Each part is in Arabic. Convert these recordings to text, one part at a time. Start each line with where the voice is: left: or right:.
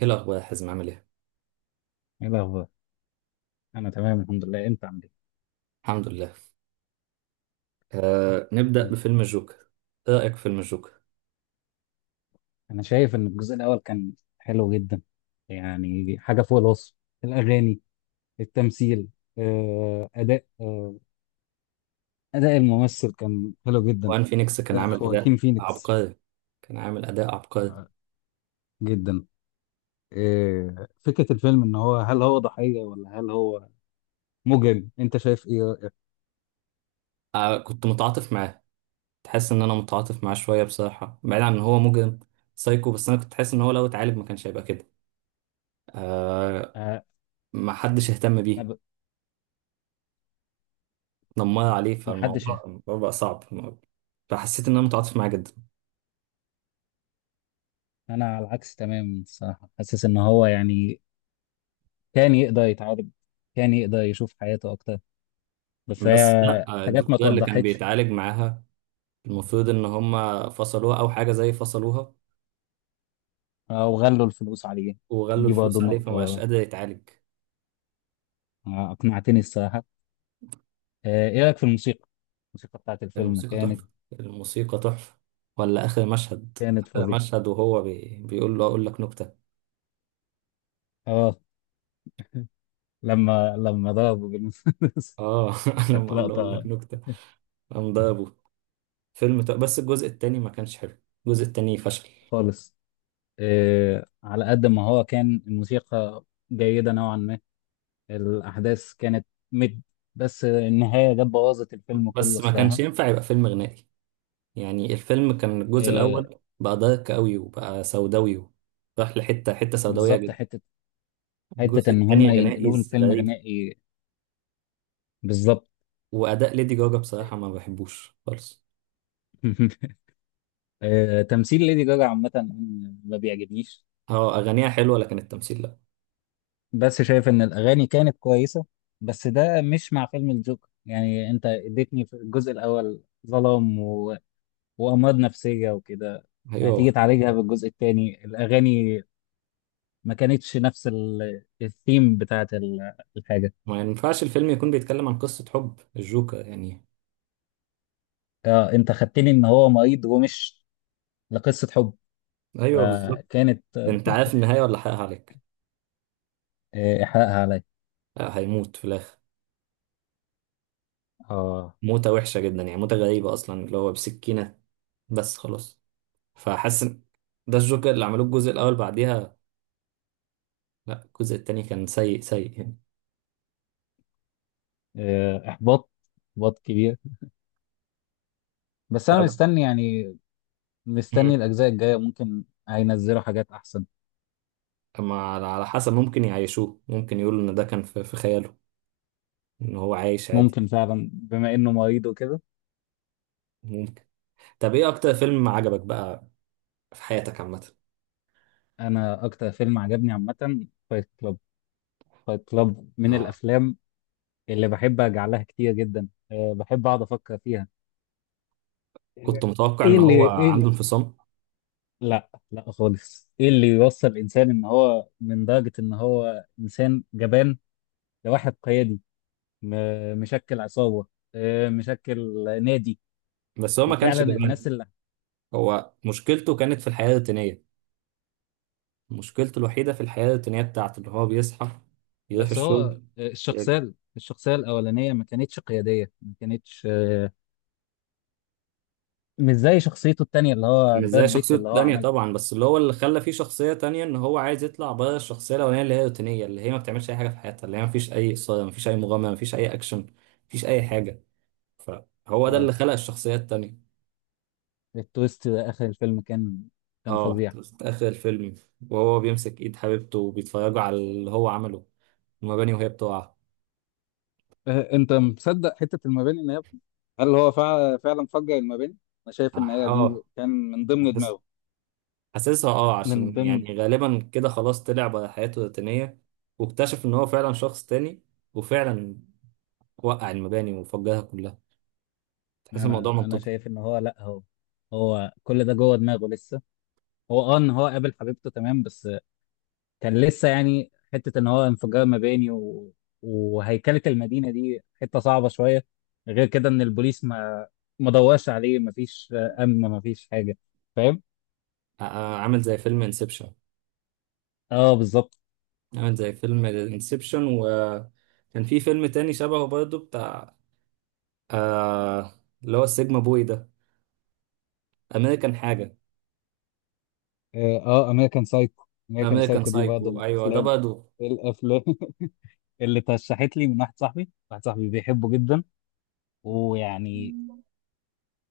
right: ايه الاخبار يا حازم عامل ايه.
left: ايه الاخبار؟ انا تمام الحمد لله، انت عامل ايه؟
right: الحمد لله. آه، نبدا
left: انا
right: بفيلم الجوكر. ايه رايك في فيلم الجوكر.
left: أنا شايف ان الجزء الاول كان حلو جدا، يعني حاجه فوق الوصف. الاغاني، التمثيل، آه، اداء آه، اداء الممثل كان حلو جدا.
right: وان فينيكس كان
left: ده
right: عامل اداء
left: خواكين فينيكس
right: عبقري. كان عامل اداء عبقري.
left: جدا. فكره الفيلم ان هو هل هو ضحيه ولا هل هو مجرم؟ انت شايف ايه؟
right: آه، كنت متعاطف معاه. تحس ان انا متعاطف معاه شويه بصراحه، بعيد عن ان هو مجرم سايكو، بس انا كنت حاسس ان هو لو اتعالج ما كانش هيبقى كده. آه.
left: آه،
right: ما حدش اهتم بيه.
left: انا ب-
right: دمر عليه،
left: محدش.
right: فالموضوع الموضوع بقى صعب. فحسيت ان انا متعاطف معاه جدا.
left: انا على العكس تماما الصراحه، حاسس ان هو يعني كان يقدر يتعالج، كان يقدر يشوف حياته اكتر، بس
right: بس لا،
left: هي حاجات ما
right: الدكتوره اللي كان
left: توضحتش.
right: بيتعالج معاها، المفروض ان هم فصلوها او حاجه زي فصلوها،
left: وغلوا الفلوس عليه،
right: وغلوا
left: دي برضه
right: الفلوس عليه فمبقاش
left: نقطة.
right: قادر يتعالج.
left: أقنعتني الصراحة. إيه رأيك في الموسيقى؟ الموسيقى بتاعت الفيلم
right: الموسيقى
left: كانت
right: تحفة. الموسيقى تحفة. ولا آخر مشهد،
left: كانت
right: آخر
left: فظيعة.
right: مشهد وهو بيقول له أقول لك نكتة.
left: آه لما ضربوا بالمسدس.
right: آه
left: كانت
right: لما قال له أقول لك
left: لقطة.
right: نكتة قام ضربه. بس الجزء التاني ما كانش حلو. الجزء التاني فشل.
left: خالص. على قد ما هو كان، الموسيقى جيدة نوعا ما، الأحداث كانت مد، بس النهاية جت بوظت الفيلم كله
right: بس ما كانش
left: الصراحة.
right: ينفع يبقى فيلم غنائي. يعني الفيلم كان، الجزء
left: آه،
right: الأول بقى دارك أوي وبقى سوداوي راح لحتة سوداوية
left: بالظبط.
right: جدا.
left: حتة
right: الجزء
left: إن
right: التاني
left: هما
right: غنائي
left: ينقلوه لفيلم
right: غريب.
left: غنائي. بالظبط.
right: وأداء ليدي جاجا بصراحة ما بحبوش خالص.
left: تمثيل ليدي جاجا عامة أنا ما بيعجبنيش،
right: اه أغانيها حلوة لكن التمثيل لأ.
left: بس شايف إن الأغاني كانت كويسة، بس ده مش مع فيلم الجوكر. يعني أنت اديتني في الجزء الأول ظلام و... وأمراض نفسية وكده،
right: ايوه.
left: هتيجي تعالجها بالجزء التاني؟ الأغاني ما كانتش نفس الثيم بتاعت الحاجة.
right: ما ينفعش الفيلم يكون بيتكلم عن قصة حب الجوكر يعني.
left: أنت خدتني إن هو مريض ومش لقصة حب،
right: ايوه بالظبط.
left: فكانت.
right: ده انت عارف النهاية ولا حقها عليك.
left: إحراقها عليا.
right: آه، هيموت في الاخر.
left: آه.
right: موتة وحشة جدا، يعني موتة غريبة اصلا اللي هو بسكينة. بس خلاص. فحاسس إن ده الجوكر اللي عملوه الجزء الاول، بعديها لا الجزء التاني كان سيء سيء يعني.
left: آه، إحباط إحباط كبير. بس أنا
right: طب.
left: مستني يعني،
right: مم.
left: مستني الأجزاء الجاية ممكن هينزلوا حاجات أحسن.
right: أما على حسب، ممكن يعيشوه، ممكن يقولوا ان ده كان في خياله، ان هو عايش عادي.
left: ممكن فعلا بما إنه مريض وكده.
right: ممكن. طب ايه اكتر فيلم عجبك بقى في حياتك عامة.
left: أنا أكتر فيلم عجبني عامة فايت كلاب. فايت كلاب من
right: اه
left: الأفلام اللي بحب أرجع لها كتير جدا، أه بحب أقعد أفكر فيها.
right: كنت متوقع
left: إيه
right: ان
left: اللي
right: هو
left: إيه
right: عنده
left: اللي...
right: انفصام.
left: لا، لا خالص. إيه اللي يوصل الإنسان إن هو من درجة إن هو إنسان جبان لواحد قيادي؟ مشكل عصابة، مشكل نادي.
right: بس هو ما كانش
left: وفعلا الناس
right: جبان.
left: اللي،
right: هو مشكلته كانت في الحياة الروتينية. مشكلته الوحيدة في الحياة الروتينية بتاعته، اللي هو بيصحى يروح
left: بس هو،
right: الشغل. ي-
left: الشخصية الأولانية ما كانتش قيادية، ما كانتش، مش زي شخصيته التانية اللي هو
right: مش
left: براد
right: زي
left: بيت
right: شخصيته
left: اللي هو
right: التانية
left: عملها.
right: طبعا، بس اللي هو اللي خلى فيه شخصية تانية ان هو عايز يطلع بره الشخصية الأولانية اللي هي روتينية، اللي هي ما بتعملش أي حاجة في حياتها، اللي هي ما فيش أي إثارة، ما فيش أي مغامرة، ما فيش أي أكشن، ما فيش أي حاجة. فهو ده اللي
left: اه
right: خلق الشخصية التانية.
left: التويست آخر الفيلم كان
right: اه
left: فظيع.
right: في آخر الفيلم وهو بيمسك إيد حبيبته وبيتفرجوا على اللي هو عمله، المباني وهي بتقع.
left: انت مصدق حته المباني ان هي، هل هو فعلا فجر المباني؟ انا
right: اه.
left: شايف ان هي
right: آه،
left: دي كان من ضمن دماغه.
right: حاسسها اه،
left: من
right: عشان
left: ضمن.
right: يعني غالبا كده خلاص طلع بقى حياته الروتينية، واكتشف ان هو فعلا شخص تاني، وفعلا وقع المباني وفجرها كلها. تحس الموضوع
left: أنا
right: منطقي.
left: شايف إن هو، لأ، هو كل ده جوه دماغه لسه. هو اه إن هو قابل حبيبته تمام، بس كان لسه يعني حته ان هو انفجار مباني و... وهيكله المدينه دي، حته صعبه شويه. غير كده ان البوليس ما دورش عليه، ما فيش امن، ما فيش حاجه، فاهم.
right: ع- عامل زي فيلم انسبشن.
left: اه بالظبط.
right: عامل زي فيلم انسبشن. وكان في فيلم تاني شبهه برضه بتاع، آه اللي هو السيجما بوي ده، امريكان حاجة.
left: امريكان سايكو. امريكان
right: امريكان
left: سايكو دي برضه
right: سايكو
left: من
right: ايوه ده
left: الافلام.
right: برضه.
left: إيه الافلام؟ اللي ترشحت لي من واحد صاحبي بيحبه جدا ويعني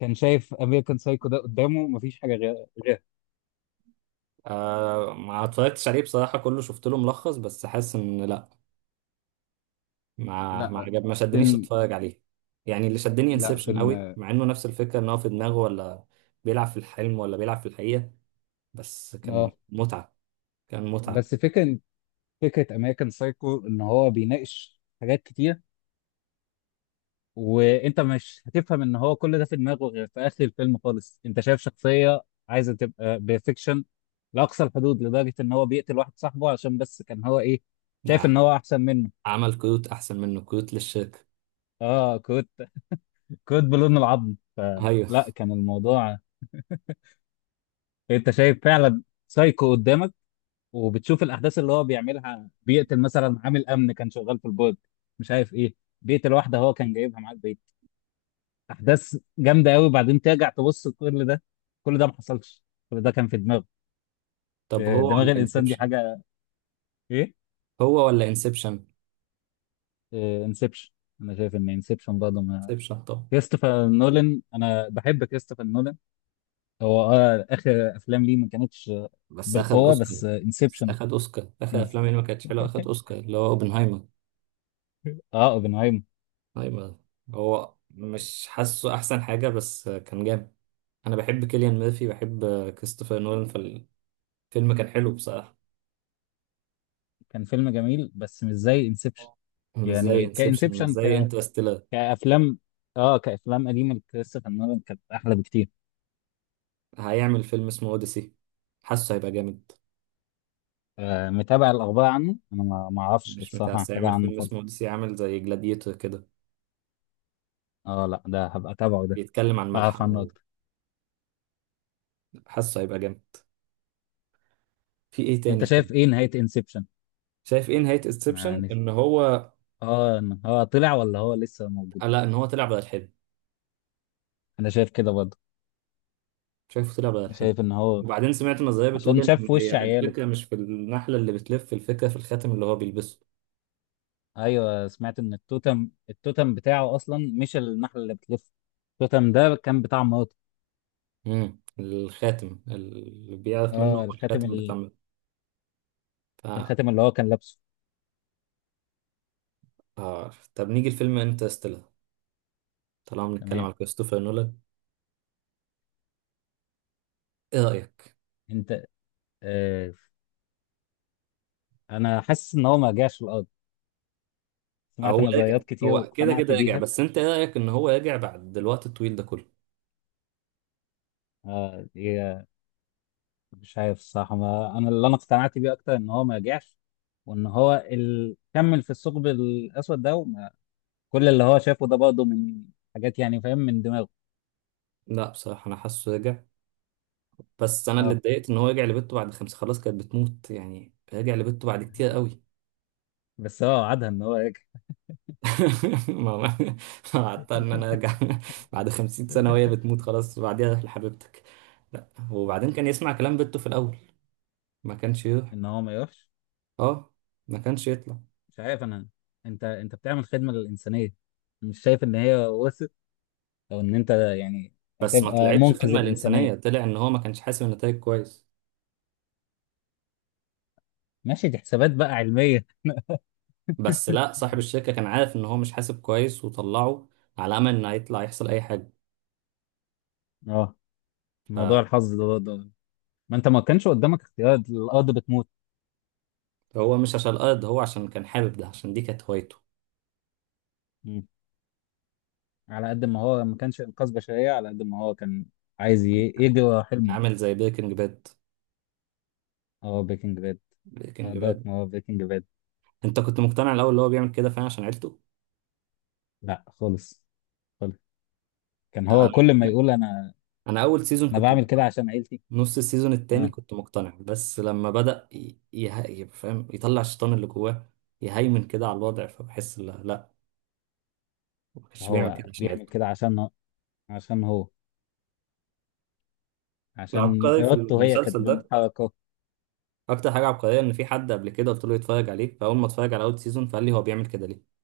left: كان شايف امريكان سايكو ده قدامه مفيش حاجه غير، غير.
right: آه ما اتفرجتش عليه بصراحة، كله شفت له ملخص بس حاسس ان لا، ما
left: لا
right: عجب، ما شدنيش
left: فيلم.
right: اتفرج عليه. يعني اللي شدني
left: لا
right: انسبشن قوي،
left: فيلم.
right: مع انه نفس الفكره، ان هو في دماغه، ولا بيلعب في الحلم ولا بيلعب في الحقيقه. بس كان
left: اه
right: متعه. كان متعه.
left: بس فكرة، امريكان سايكو ان هو بيناقش حاجات كتير، وانت مش هتفهم ان هو كل ده في دماغه غير في اخر الفيلم خالص. انت شايف شخصيه عايزه تبقى بيرفكشن لاقصى الحدود، لدرجه ان هو بيقتل واحد صاحبه عشان بس كان هو ايه؟ شايف ان
right: نعم.
left: هو احسن منه.
right: عمل كروت احسن منه، كروت للشركه.
left: اه كنت كنت بلون العظم،
right: ايوه.
left: فلا كان الموضوع. انت شايف فعلا سايكو قدامك، وبتشوف الاحداث اللي هو بيعملها. بيقتل مثلا عامل امن كان شغال في البورد، مش عارف ايه، بيقتل واحده هو كان جايبها معاه البيت. احداث جامده قوي، وبعدين ترجع تبص كل ده، كل ده ما حصلش. كل ده كان في دماغه.
right: طب هو
left: دماغ
right: ولا
left: الانسان دي
right: انسبشن.
left: حاجه ايه.
right: هو ولا انسبشن.
left: انسبشن. انا شايف ان انسبشن برضه ما.
right: انسبشن. طب.
left: كريستوفر نولان، انا بحب كريستوفر نولان. هو اه اخر افلام ليه ما كانتش
right: بس اخد
left: بالقوه،
right: الاوسكار.
left: بس
right: بس
left: انسبشن.
right: اخد اوسكار اخر
left: إنز...
right: افلام اللي ما كانتش حلوه، اخد اوسكار، اللي هو اوبنهايمر.
left: اه اوبنهايمر.
right: اوبنهايمر. هو مش حاسه احسن حاجه بس كان جامد. انا بحب كيليان ميرفي، بحب كريستوفر نولان. فيلم كان حلو بصراحة.
left: كان فيلم جميل بس مش زي انسبشن.
right: مش زي
left: يعني
right: انسبشن، مش
left: كانسبشن،
right: زي انترستيلر.
left: كافلام، اه كافلام قديمه لكريستوفر نولان كانت احلى بكتير.
right: هيعمل فيلم اسمه اوديسي. حاسه هيبقى جامد.
left: متابع الاخبار عنه؟ انا ما اعرفش
right: مش
left: الصراحه
right: متعس،
left: حاجه
right: هيعمل
left: عنه
right: فيلم
left: خالص.
right: اسمه اوديسي عامل زي جلاديتور كده.
left: اه لا، ده هبقى اتابعه ده،
right: بيتكلم عن
left: اعرف عنه
right: ملحمة.
left: اكتر.
right: حاسه هيبقى جامد. في ايه
left: انت
right: تاني حلو.
left: شايف ايه نهاية انسبشن؟
right: شايف ايه نهاية انسبشن
left: يعني
right: ان هو.
left: اه إن هو طلع ولا هو لسه موجود.
right: آه لا ان هو طلع بدل الحلم.
left: انا شايف كده برضه،
right: شايفه طلع بدل الحلم.
left: شايف ان هو
right: وبعدين سمعت نظرية بتقول
left: عشان شاف
right: ان
left: في وش
right: هي
left: عياله.
right: الفكرة مش في النحلة اللي بتلف، الفكرة في الخاتم اللي هو بيلبسه.
left: ايوه، سمعت ان التوتم بتاعه اصلا مش النحلة اللي بتلف، التوتم ده كان بتاع مراته.
right: امم، الخاتم اللي بيعرف منه
left: اه
right: هو
left: الخاتم،
right: الخاتم بتاع.
left: الخاتم اللي هو كان لابسه.
right: عارف. طب نيجي لفيلم انترستيلر، طالما بنتكلم
left: تمام.
right: على كريستوفر نولان. ايه رأيك.
left: انت آه انا حاسس ان هو ما رجعش الارض، سمعت
right: هو رجع.
left: نظريات كتير
right: هو كده
left: واقتنعت
right: كده رجع،
left: بيها.
right: بس انت ايه رأيك ان هو رجع بعد الوقت الطويل ده كله.
left: آه مش عارف الصراحة، ما أنا اللي أنا اقتنعت بيه أكتر إن هو ما رجعش، وإن هو كمل في الثقب الأسود ده وما... كل اللي هو شافه ده برضه من حاجات، يعني فاهم، من دماغه.
right: لا بصراحة انا حاسه رجع. بس انا اللي
left: أه
right: اتضايقت ان هو رجع لبنته بعد خمسة، خلاص كانت بتموت، يعني رجع لبنته بعد كتير قوي.
left: بس هو وعدها إن هو يرجع.
right: ما ما- ما قعدت ان انا ارجع بعد 50 سنة وهي بتموت خلاص، وبعديها روح لحبيبتك. لا وبعدين كان يسمع كلام بنته في الاول، ما كانش يروح.
left: إن هو ما يروحش.
right: اه ما كانش يطلع.
left: مش عارف أنا. أنت بتعمل خدمة للإنسانية، مش شايف إن هي وصلت، أو إن أنت يعني
right: بس ما
left: هتبقى
right: طلعتش
left: منقذ
right: خدمة
left: الإنسانية؟
right: للإنسانية، طلع إن هو ما كانش حاسب النتائج كويس.
left: ماشي، دي حسابات بقى علمية.
right: بس لا، صاحب الشركة كان عارف إن هو مش حاسب كويس وطلعه على أمل إن هيطلع يحصل أي حاجة.
left: أه موضوع الحظ ده برضه، ما انت ما كانش قدامك اختيار، الارض بتموت.
right: فهو مش عشان الأرض، هو عشان كان حابب، ده عشان دي كانت هوايته.
left: مم. على قد ما هو ما كانش انقاذ بشريه، على قد ما هو كان عايز يجري ورا حلمه.
right: عامل زي بريكنج باد.
left: اه بريكنج باد.
right: بريكنج باد.
left: دارك، ما هو بريكنج باد.
right: أنت كنت مقتنع الأول اللي هو بيعمل كده فعلا عشان عيلته؟
left: لا خالص، خالص. كان هو
right: آه،
left: كل ما يقول، انا
right: أنا أول سيزون
left: انا
right: كنت
left: بعمل
right: مقتنع.
left: كده عشان عيلتي.
right: نص السيزون التاني
left: اه،
right: كنت مقتنع، بس لما بدأ يبقى فاهم يطلع الشيطان اللي جواه يهيمن كده على الوضع فبحس لا لا، ما كانش بيعمل
left: هو
right: كده عشان
left: بيعمل
right: عيلته.
left: كده عشان هو- عشان هو عشان
right: العبقري في
left: ارادته هي كانت
right: المسلسل ده،
left: بمحركه.
right: اكتر حاجه عبقريه، ان في حد قبل كده قلت له يتفرج عليه، فاول ما اتفرج على اول سيزون فقال لي هو بيعمل كده ليه.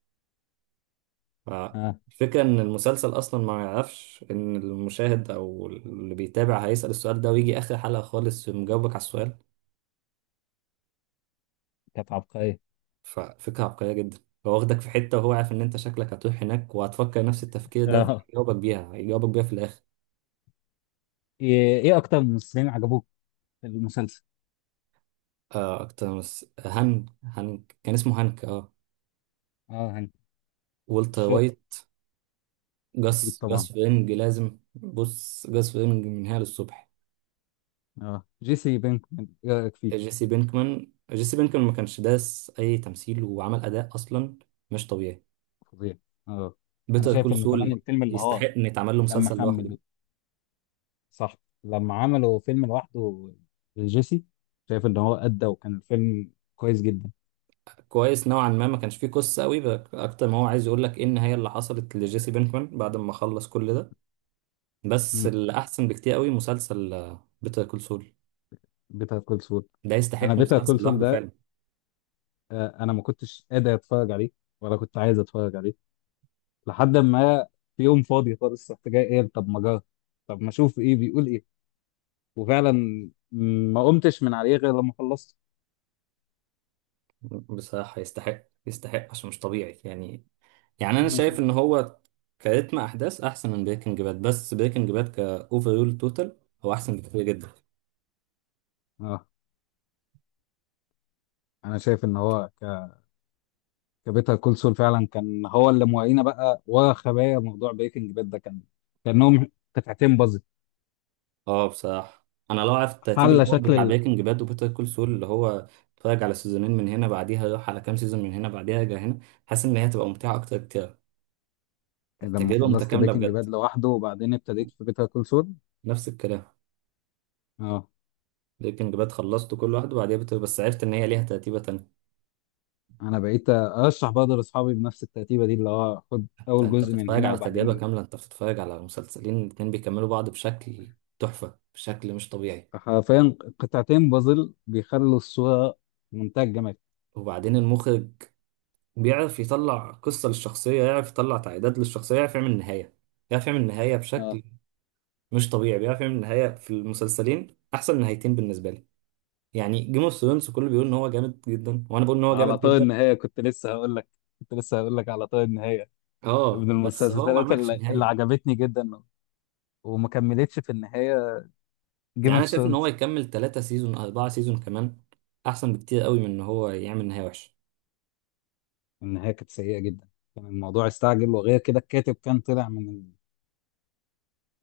left: اه
right: فالفكره ان المسلسل اصلا ما يعرفش ان المشاهد او اللي بيتابع هيسال السؤال ده، ويجي اخر حلقه خالص مجاوبك على السؤال.
left: كانت عبقريه.
right: ففكره عبقريه جدا. هو واخدك في حته وهو عارف ان انت شكلك هتروح هناك وهتفكر نفس التفكير ده،
left: اه.
right: فهيجاوبك بيها، هيجاوبك بيها في الاخر.
left: إيه اكتر ممثلين عجبوك في المسلسل؟
right: آه اكتر هانك، هانك كان اسمه هانك اه.
left: اه هانك،
right: والتر
left: الشاطي.
right: وايت.
left: اكيد
right: جاس،
left: طبعا.
right: جاس فرينج، لازم بص جاس فرينج من هنا للصبح.
left: اه جيسي بينكمان، ايه رايك فيه؟
right: جيسي بينكمان، جيسي بينكمان ما كانش داس اي تمثيل وعمل اداء اصلا مش طبيعي.
left: فظيع. اه انا
right: بيتر
left: شايف
right: كول
left: ان كمان
right: سول
left: الفيلم اللي هو
right: يستحق ان يتعمل له
left: لما
right: مسلسل لوحده.
left: خمل، صح، لما عملوا فيلم لوحده جيسي، شايف ان هو ادى وكان الفيلم كويس جدا.
right: كويس نوعا ما، ما كانش فيه قصه قوي بقى، اكتر ما هو عايز يقول لك ايه النهايه اللي حصلت لجيسي بينكمان بعد ما خلص كل ده. بس
left: مم.
right: اللي احسن بكتير قوي مسلسل بيتر كول سول.
left: بيتر كول سول.
right: ده
left: انا
right: يستحق
left: بيتر كول
right: مسلسل
left: سول
right: لوحده
left: ده
right: فعلا.
left: انا ما كنتش قادر اتفرج عليه ولا كنت عايز اتفرج عليه، لحد ما في يوم فاضي خالص، رحت جاي قايل طب ما جرب، طب ما اشوف ايه بيقول ايه. وفعلا ما قمتش من عليه غير لما خلصت.
right: بصراحه يستحق، يستحق عشان مش طبيعي يعني. يعني انا شايف ان هو كريتم احداث احسن من بريكنج باد، بس بريكنج باد كاوفرول توتال هو احسن بكتير جدا.
left: اه انا شايف ان هو كابيتال كول سول فعلا كان هو اللي موعينا بقى وخبايا موضوع بريكنج باد ده، كان كانهم قطعتين بازل.
right: اه بصراحه انا لو عرفت الترتيب
left: حل
right: الاول
left: شكل
right: بتاع بريكنج باد وبيتر كول سول، اللي هو اتفرج على سيزونين من هنا بعديها اروح على كام سيزون من هنا بعديها ارجع هنا، حاسس ان هي هتبقى ممتعه اكتر كتير.
left: يعني لما
right: تجربه
left: خلصت
right: متكامله
left: بريكنج
right: بجد.
left: باد لوحده وبعدين ابتديت في بيتر كول سول.
right: نفس الكلام.
left: اه
right: بريكنج باد خلصته كل واحد وبعديها بيتر، بس عرفت ان هي ليها ترتيبه تانية.
left: انا بقيت ارشح برضه لاصحابي بنفس الترتيبه دي، اللي هو خد
right: انت
left: اول
right: انت
left: جزء من
right: بتتفرج
left: هنا
right: على تجربه
left: وبعدين،
right: كامله، انت بتتفرج على مسلسلين الاتنين بيكملوا بعض بشكل تحفه، بشكل مش طبيعي.
left: حرفيا قطعتين بازل بيخلوا الصوره منتهى الجمال.
right: وبعدين المخرج بيعرف يطلع قصة للشخصية، يعرف يطلع تعقيدات للشخصية، يعرف يعمل نهاية، يعرف يعمل نهاية
left: اه،
right: بشكل مش طبيعي. بيعرف يعمل نهاية، في المسلسلين أحسن نهايتين بالنسبة لي. يعني جيم اوف ثرونز كله بيقول إن هو جامد جدا وأنا بقول إن هو
left: على
right: جامد
left: طار
right: جدا.
left: النهايه كنت لسه هقول لك، كنت لسه هقول لك على طار النهايه،
right: أه
left: من
right: بس هو ما
left: المسلسلات
right: عملش
left: اللي
right: نهاية.
left: عجبتني جدا وما كملتش في النهايه، جيم
right: يعني أنا
left: اوف
right: شايف إن هو
left: ثرونز.
right: يكمل 3 سيزون 4 سيزون كمان أحسن بكتير قوي من إن هو يعمل نهاية وحشة.
left: النهايه كانت سيئه جدا، كان الموضوع استعجل، وغير كده الكاتب كان طلع من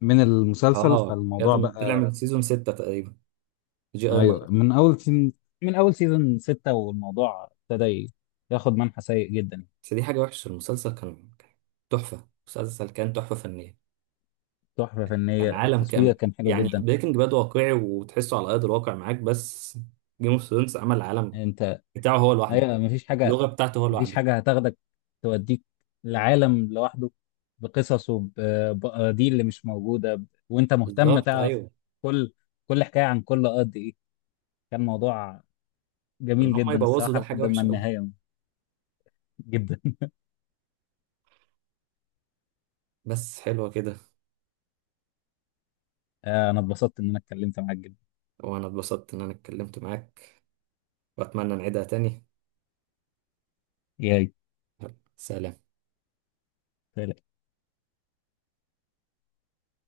left: من المسلسل،
right: أه كانت.
left: فالموضوع
right: طلع من
left: بقى.
right: سيزون 6 تقريبا، جي آر مارتن.
left: ايوه من اول سيزون ستة، والموضوع ابتدى ياخد منحى سيء جدا.
right: بس دي حاجة وحشة، المسلسل كان تحفة، مسلسل كان تحفة فنية.
left: تحفه فنيه،
right: كان عالم
left: التصوير
right: كامل.
left: كان حلو
right: يعني
left: جدا.
right: بريكنج باد واقعي وتحسه على ارض الواقع معاك، بس جيم اوف ثرونز عمل العالم
left: انت
right: بتاعه هو لوحده،
left: ايوه مفيش حاجه،
right: اللغه بتاعته هو
left: مفيش
right: لوحده.
left: حاجه هتاخدك، توديك لعالم لوحده، بقصصه بقضيه اللي مش موجوده، وانت مهتم
right: بالظبط
left: تعرف،
right: ايوه.
left: كل كل حكايه عن كل قد ايه. كان موضوع
right: ان
left: جميل
right: هم
left: جدا
right: يبوظوا
left: الصراحة
right: ده حاجه
left: لحد ما
right: وحشه قوي.
left: النهاية. جدا.
right: بس حلوه كده.
left: أنا اتبسطت إن أنا اتكلمت معاك جدا.
right: وانا اتبسطت ان انا اتكلمت معاك، واتمنى نعيدها تاني.
left: ياي.
right: سلام.